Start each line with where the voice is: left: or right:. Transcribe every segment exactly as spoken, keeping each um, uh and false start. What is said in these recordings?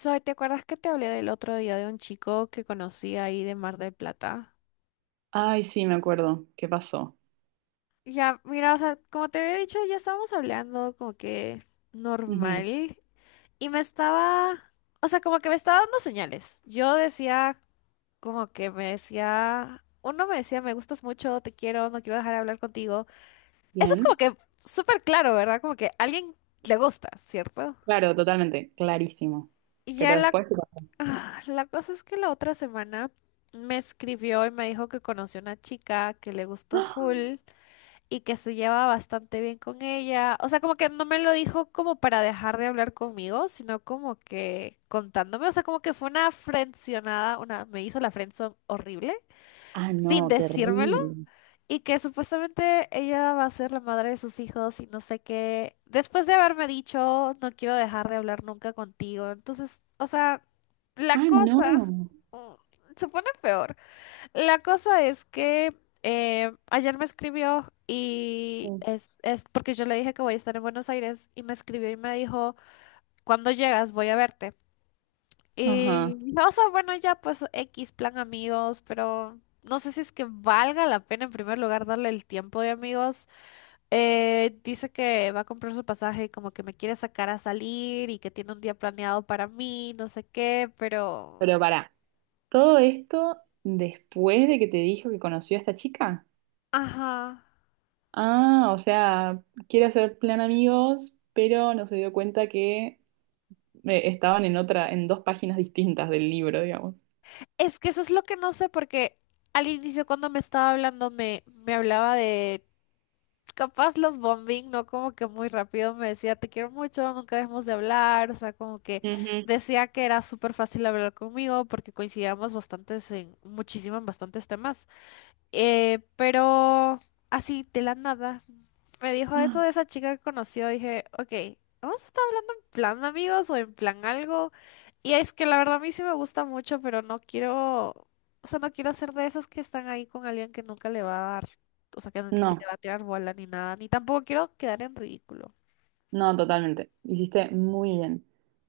left: Zoe, ¿te acuerdas que te hablé del otro día de un chico que conocí ahí de Mar del Plata?
right: Ay, sí, me acuerdo. ¿Qué pasó?
left: Ya, mira, o sea, como te había dicho, ya estábamos hablando como que
right: Ujú.
left: normal y me estaba, o sea, como que me estaba dando señales. Yo decía, como que me decía, uno me decía, me gustas mucho, te quiero, no quiero dejar de hablar contigo. Eso es
right: Bien.
left: como que súper claro, ¿verdad? Como que a alguien le gusta, ¿cierto?
right: Claro, totalmente. Clarísimo.
left: Y
right: Pero
left: ya la
right: después, ¿qué pasó?
left: Ah, la cosa es que la otra semana me escribió y me dijo que conoció una chica que le gustó
right: ¡Ah!
left: full y que se lleva bastante bien con ella. O sea, como que no me lo dijo como para dejar de hablar conmigo, sino como que contándome. O sea, como que fue una frencionada, una, me hizo la friendzone horrible
right: Ah,
left: sin
right: no,
left: decírmelo.
right: terrible.
left: Y que supuestamente ella va a ser la madre de sus hijos y no sé qué. Después de haberme dicho, no quiero dejar de hablar nunca contigo. Entonces, o sea, la
right: Ah,
left: cosa
right: no.
left: mm, se pone peor. La cosa es que eh, ayer me escribió y es, es porque yo le dije que voy a estar en Buenos Aires y me escribió y me dijo, cuando llegas voy a verte. Y
right: Ajá.
left: dije, o sea, bueno, ya pues X plan amigos, pero no sé si es que valga la pena en primer lugar darle el tiempo de amigos. Eh, dice que va a comprar su pasaje, como que me quiere sacar a salir y que tiene un día planeado para mí, no sé qué, pero...
right: Pero pará, ¿todo esto después de que te dijo que conoció a esta chica?
left: Ajá.
right: Ah, o sea, quiere hacer plan amigos, pero no se dio cuenta que eh, estaban en otra, en dos páginas distintas del libro, digamos.
left: Es que eso es lo que no sé porque al inicio cuando me estaba hablando me, me hablaba de... capaz love bombing, ¿no? Como que muy rápido me decía, te quiero mucho, nunca dejemos de hablar, o sea, como que
right: Ujú.
left: decía que era súper fácil hablar conmigo porque coincidíamos bastantes en muchísimo en bastantes temas. Eh, pero así, de la nada. Me dijo eso de esa chica que conoció. Dije, ok, ¿vamos a estar hablando en plan amigos o en plan algo? Y es que la verdad a mí sí me gusta mucho, pero no quiero, o sea, no quiero ser de esas que están ahí con alguien que nunca le va a dar, o sea, que, no- que le
right: No.
left: va a tirar bola ni nada, ni tampoco quiero quedar en ridículo.
right: No, totalmente. Hiciste muy bien.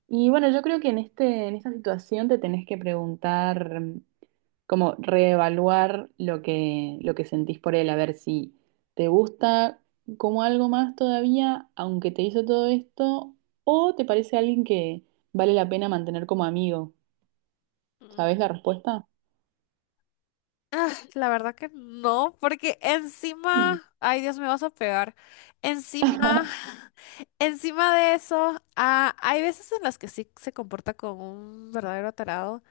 right: Y bueno, yo creo que en este, en esta situación te tenés que preguntar, mm, como reevaluar lo que, lo que sentís por él, a ver si te gusta como algo más todavía, aunque te hizo todo esto, o te parece alguien que vale la pena mantener como amigo. ¿Sabés la
left: Mm,
right: respuesta?
left: ah, la verdad que no, porque
right: Mm.
left: encima, ay Dios, me vas a pegar. Encima, encima de eso, ah, hay veces en las que sí se comporta como un verdadero tarado.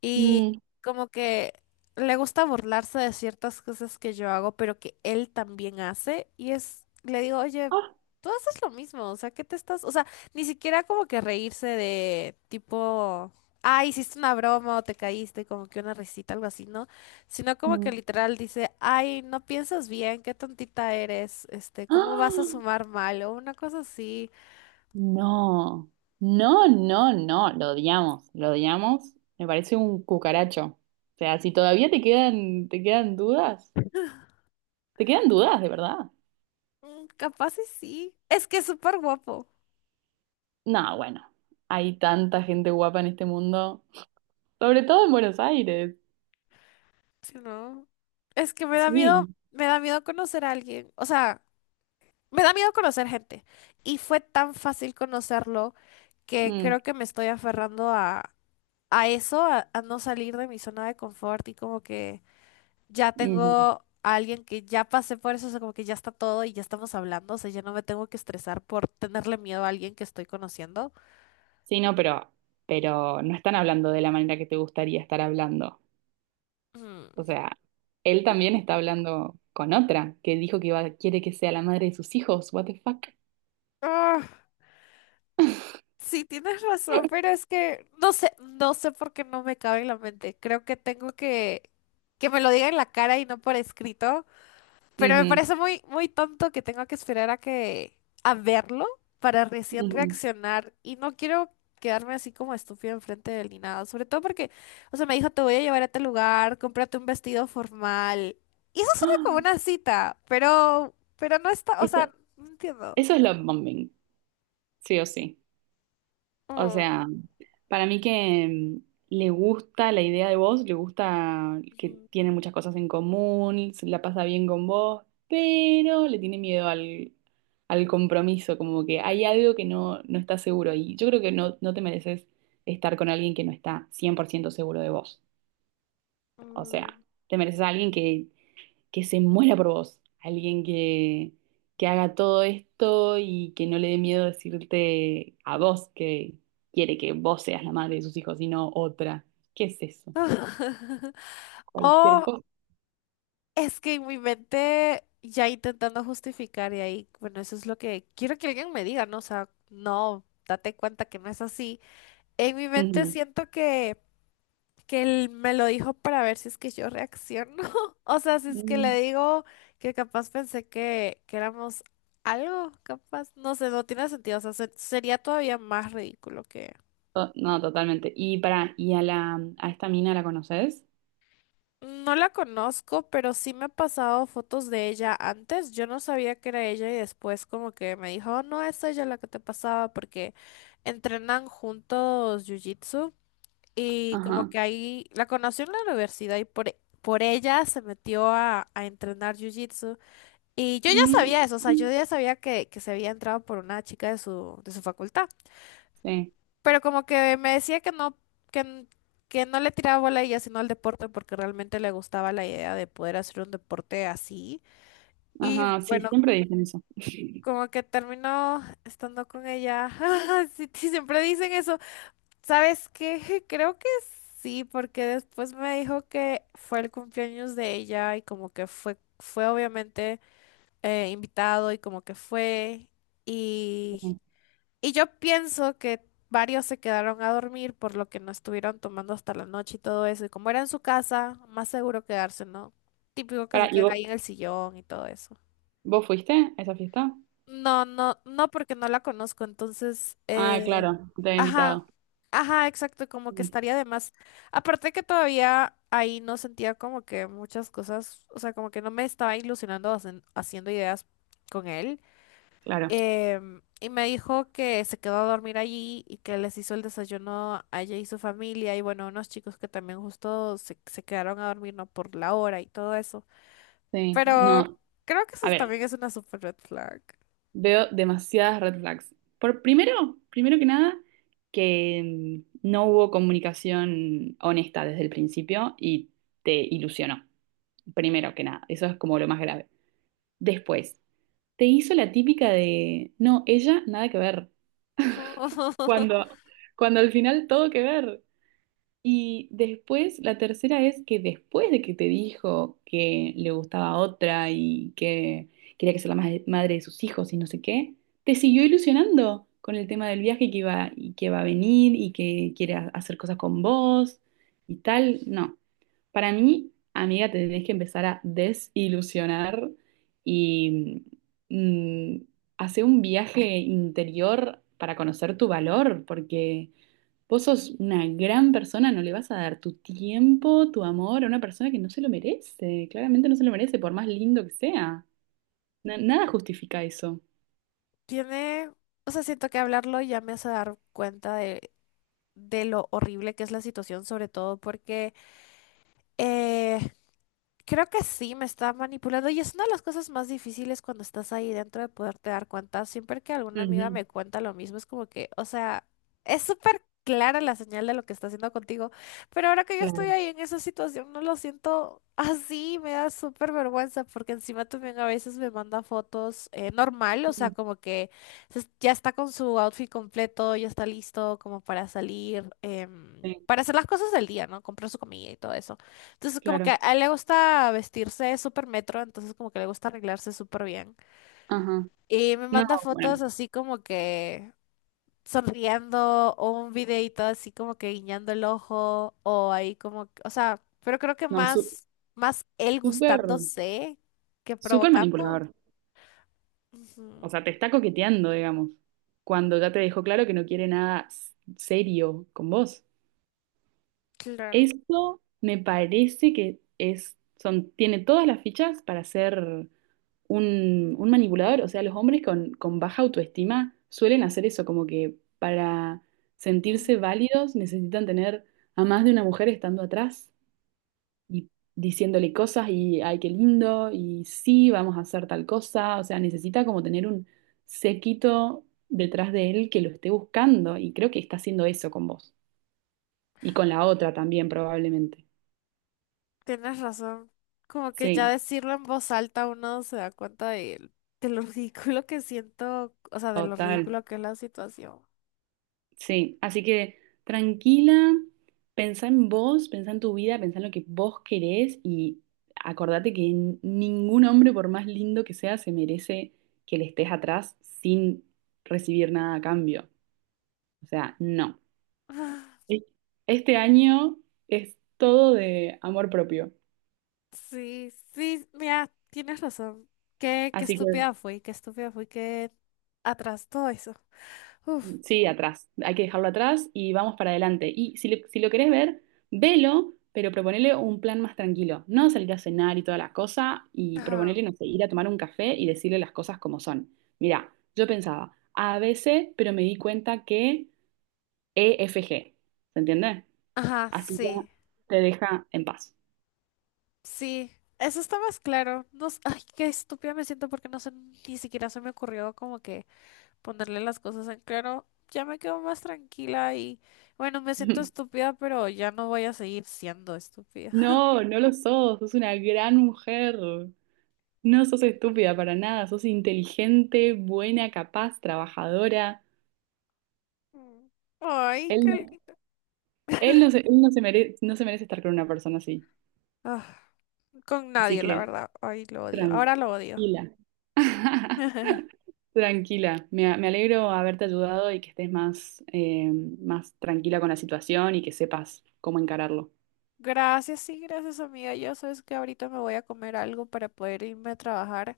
left: Y
right: Mm.
left: como que le gusta burlarse de ciertas cosas que yo hago, pero que él también hace. Y es, le digo, oye,
right: Ah.
left: tú haces lo mismo, o sea, ¿qué te estás? O sea, ni siquiera como que reírse de tipo, ah, hiciste una broma o te caíste, como que una risita, algo así, ¿no? Sino como que
right: Mm.
left: literal dice, ay, no piensas bien, qué tontita eres, este, ¿cómo vas a
right: ¡Ah!
left: sumar mal? O una cosa así.
right: No, no, no, no, lo odiamos, lo odiamos. Me parece un cucaracho. O sea, si todavía te quedan, te quedan dudas, te quedan dudas, de verdad.
left: Mm, capaz y sí. Es que es súper guapo.
right: No, bueno, hay tanta gente guapa en este mundo, sobre todo en Buenos Aires.
left: Sí, no. Es que me da miedo,
right: Sí.
left: me da miedo conocer a alguien. O sea, me da miedo conocer gente. Y fue tan fácil conocerlo que
right: Mm,
left: creo que me estoy aferrando a, a eso, a, a no salir de mi zona de confort y como que ya
right: ujú.
left: tengo a alguien que ya pasé por eso, o sea, como que ya está todo y ya estamos hablando, o sea, ya no me tengo que estresar por tenerle miedo a alguien que estoy conociendo.
right: Sí, no, pero, pero no están hablando de la manera que te gustaría estar hablando. O
left: Mm.
right: sea, él también está hablando con otra que dijo que iba- quiere que sea la madre de sus hijos. What the fuck?
left: Ah, sí, tienes razón, pero es que no sé, no sé por qué no me cabe en la mente. Creo que tengo que que me lo diga en la cara y no por escrito, pero me
right: Ujú,
left: parece muy muy tonto que tengo que esperar a que a verlo para recién
right: ujú.
left: reaccionar y no quiero quedarme así como estúpido enfrente de él ni nada, sobre todo porque o sea, me dijo, "Te voy a llevar a este lugar, cómprate un vestido formal." Y eso suena como
right: ¡Ah!
left: una cita, pero pero no está, o sea,
right: Eso,
left: no entiendo.
right: eso es love bombing, sí o sí. O
left: Mm.
right: sea, para mí que mm, le gusta la idea de vos, le gusta que
left: Ujú.
right: tiene muchas cosas en común, se la pasa bien con vos, pero le tiene miedo al, al compromiso, como que hay algo que no, no está seguro. Y yo creo que no, no te mereces estar con alguien que no está cien por ciento seguro de vos. O
left: Mm.
right: sea, te mereces a alguien que que se muera por vos, alguien que, que haga todo esto y que no le dé miedo decirte a vos que quiere que vos seas la madre de sus hijos y no otra. ¿Qué es eso? Cualquier
left: O
right: cosa.
left: es que en mi mente ya intentando justificar y ahí, bueno, eso es lo que quiero que alguien me diga, ¿no? O sea, no, date cuenta que no es así. En mi mente
right: Ujú.
left: siento que, que él me lo dijo para ver si es que yo reacciono. O sea, si es que le
right: Mm,
left: digo que capaz pensé que, que éramos algo, capaz, no sé, no tiene sentido. O sea, se- sería todavía más ridículo.
right: to- No, totalmente. Y para, ¿y a la a esta mina la conoces?
left: No la conozco, pero sí me ha pasado fotos de ella antes. Yo no sabía que era ella y después como que me dijo, "Oh, no, es ella la que te pasaba porque entrenan juntos jiu-jitsu y como
right: Ajá.
left: que ahí la conoció en la universidad y por, por ella se metió a, a entrenar jiu-jitsu. Y yo ya
right: Mm,
left: sabía eso, o sea, yo ya sabía que, que se había entrado por una chica de su, de su facultad.
right: sí.
left: Pero como que me decía que no, que, n- que no le tiraba bola a ella, sino al deporte, porque realmente le gustaba la idea de poder hacer un deporte así. Y
right: Ajá, sí,
left: bueno,
right: siempre dicen eso.
left: como que terminó estando con ella. Sí, sí, siempre dicen eso. ¿Sabes qué? Creo que sí, porque después me dijo que fue el cumpleaños de ella y como que fue, fue obviamente eh, invitado y como que fue. Y yo pienso que varios se quedaron a dormir por lo que no estuvieron tomando hasta la noche y todo eso. Y como era en su casa, más seguro quedarse, ¿no? Típico que se
right: Para, ¿y
left: queden
right: vos,
left: ahí en el sillón y todo eso.
right: vos fuiste a esa fiesta?
left: No, no, no, porque no la conozco. Entonces,
right: Ah,
left: eh,
right: claro, te había
left: ajá,
right: invitado.
left: ajá, exacto, como que
right: Mm.
left: estaría de más. Aparte que todavía ahí no sentía como que muchas cosas, o sea, como que no me estaba ilusionando hacen- haciendo ideas con él.
right: Claro.
left: Em, y me dijo que se quedó a dormir allí y que les hizo el desayuno a ella y su familia y bueno, unos chicos que también justo se, se quedaron a dormir, ¿no? Por la hora y todo eso.
right: Sí,
left: Pero
right: no.
left: creo que
right: A
left: eso
right: ver,
left: también es una super red flag.
right: veo demasiadas red flags. Por primero, primero que nada, que mm, no hubo comunicación honesta desde el principio y te ilusionó. Primero que nada, eso es como lo más grave. Después, te hizo la típica de, no, ella nada que ver. Cuando, cuando al final todo que ver. Y después, la tercera es que después de que te dijo que le gustaba otra y que quería que sea la ma- madre de sus hijos y no sé qué, te siguió ilusionando con el tema del viaje y que iba, y que va a venir y que quiere ha- hacer cosas con vos y tal. No, para mí, amiga, te tenés que empezar a desilusionar y mm, hacer un viaje interior para conocer tu valor, porque... Vos sos una gran persona, no le vas a dar tu tiempo, tu amor a una persona que no se lo merece. Claramente no se lo merece, por más lindo que sea. Na- nada justifica eso.
left: Tiene, o sea, siento que hablarlo ya me hace dar cuenta de, de lo horrible que es la situación, sobre todo porque eh, creo que sí, me está manipulando y es una de las cosas más difíciles cuando estás ahí dentro de poderte dar cuenta. Siempre que alguna amiga
right: Ujú.
left: me cuenta lo mismo, es como que, o sea, es súper clara la señal de lo que está haciendo contigo, pero ahora que yo estoy
right: Claro.
left: ahí en esa situación, no lo siento así, me da súper vergüenza porque encima también a veces me manda fotos eh, normal, o sea,
right: Ujú.
left: como que se- ya está con su outfit completo, ya está listo como para salir, em,
right: Sí,
left: para hacer las cosas del día, ¿no? Comprar su comida y todo eso. Entonces, como que
right: claro.
left: a él le gusta vestirse súper metro, entonces como que le gusta arreglarse súper bien.
right: Ajá.
left: Y me
right: No,
left: manda
right: bueno,
left: fotos así como que sonriendo o un videito así como que guiñando el ojo o ahí como, que- o sea, pero creo que
right: no, su-
left: más, más él
right: súper,
left: gustándose que
right: súper
left: provocando.
right: manipulador. O
left: Ujú,
right: sea, te está coqueteando, digamos, cuando ya te dejó claro que no quiere nada s- serio con vos.
left: claro,
right: Eso me parece que es, son, tiene todas las fichas para ser un, un manipulador. O sea, los hombres con, con baja autoestima suelen hacer eso, como que para
left: ujú,
right: sentirse válidos necesitan tener a más de una mujer estando atrás y diciéndole cosas y, ay, qué lindo, y sí, vamos a hacer tal cosa. O sea, necesita como tener un séquito detrás de él que lo esté buscando y creo que está haciendo eso con vos y con la otra también probablemente.
left: tienes razón. Como que ya
right: Sí,
left: decirlo en voz alta uno se da cuenta de, de lo ridículo que siento, o sea, de lo
right: total.
left: ridículo que es la situación.
right: Sí, así que tranquila, pensá en vos, pensá en tu vida, pensá en lo que vos querés y acordate que n- ningún hombre, por más lindo que sea, se merece que le estés atrás sin recibir nada a cambio. O sea, no. E- Este año es todo de amor propio.
left: Sí, sí, mira, tienes razón. Qué, qué
right: Así que
left: estúpida fui, qué estúpida fui que atrás todo eso. Uf,
right: sí, atrás. Hay que dejarlo atrás y vamos para adelante. Y si, le- si lo querés ver, velo, pero proponele un plan más tranquilo. No salir a cenar y toda la cosa y proponele,
left: ajá,
right: no sé, ir a tomar un café y decirle las cosas como son. Mira, yo pensaba a ABC, pero me di cuenta que E F G. ¿Se entiende?
left: ajá,
right: Así ya
left: sí,
right: te deja en paz.
left: sí. Eso está más claro. No, s- ay, qué estúpida me siento porque no sé, ni siquiera se me ocurrió como que ponerle las cosas en claro. Ya me quedo más tranquila y bueno, me siento estúpida, pero ya no voy a seguir siendo estúpida.
right: No, no lo sos. Sos una gran mujer. No sos estúpida para nada. Sos inteligente, buena, capaz, trabajadora.
left: Mm. Ay,
right: Él
left: qué
right: no
left: lindo.
right: Él no se, él no se merece, no se merece estar con una persona así.
left: Ah, con
right: Así
left: nadie, la
right: que
left: verdad. Ay, lo odio. Ahora lo odio.
right: tranquila. Tranquila. Me, a- me alegro haberte ayudado y que estés más, eh, más tranquila con la situación y que sepas cómo encararlo.
left: Gracias, sí, gracias amiga. Yo sabes que ahorita me voy a comer algo para poder irme a trabajar,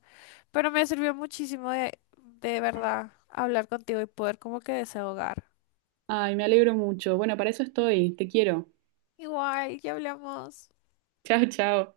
left: pero me sirvió muchísimo de, de verdad hablar contigo y poder como que desahogar.
right: Ay, me alegro mucho. Bueno, para eso estoy. Te quiero.
left: Igual, ya hablamos.
right: Chao, chao.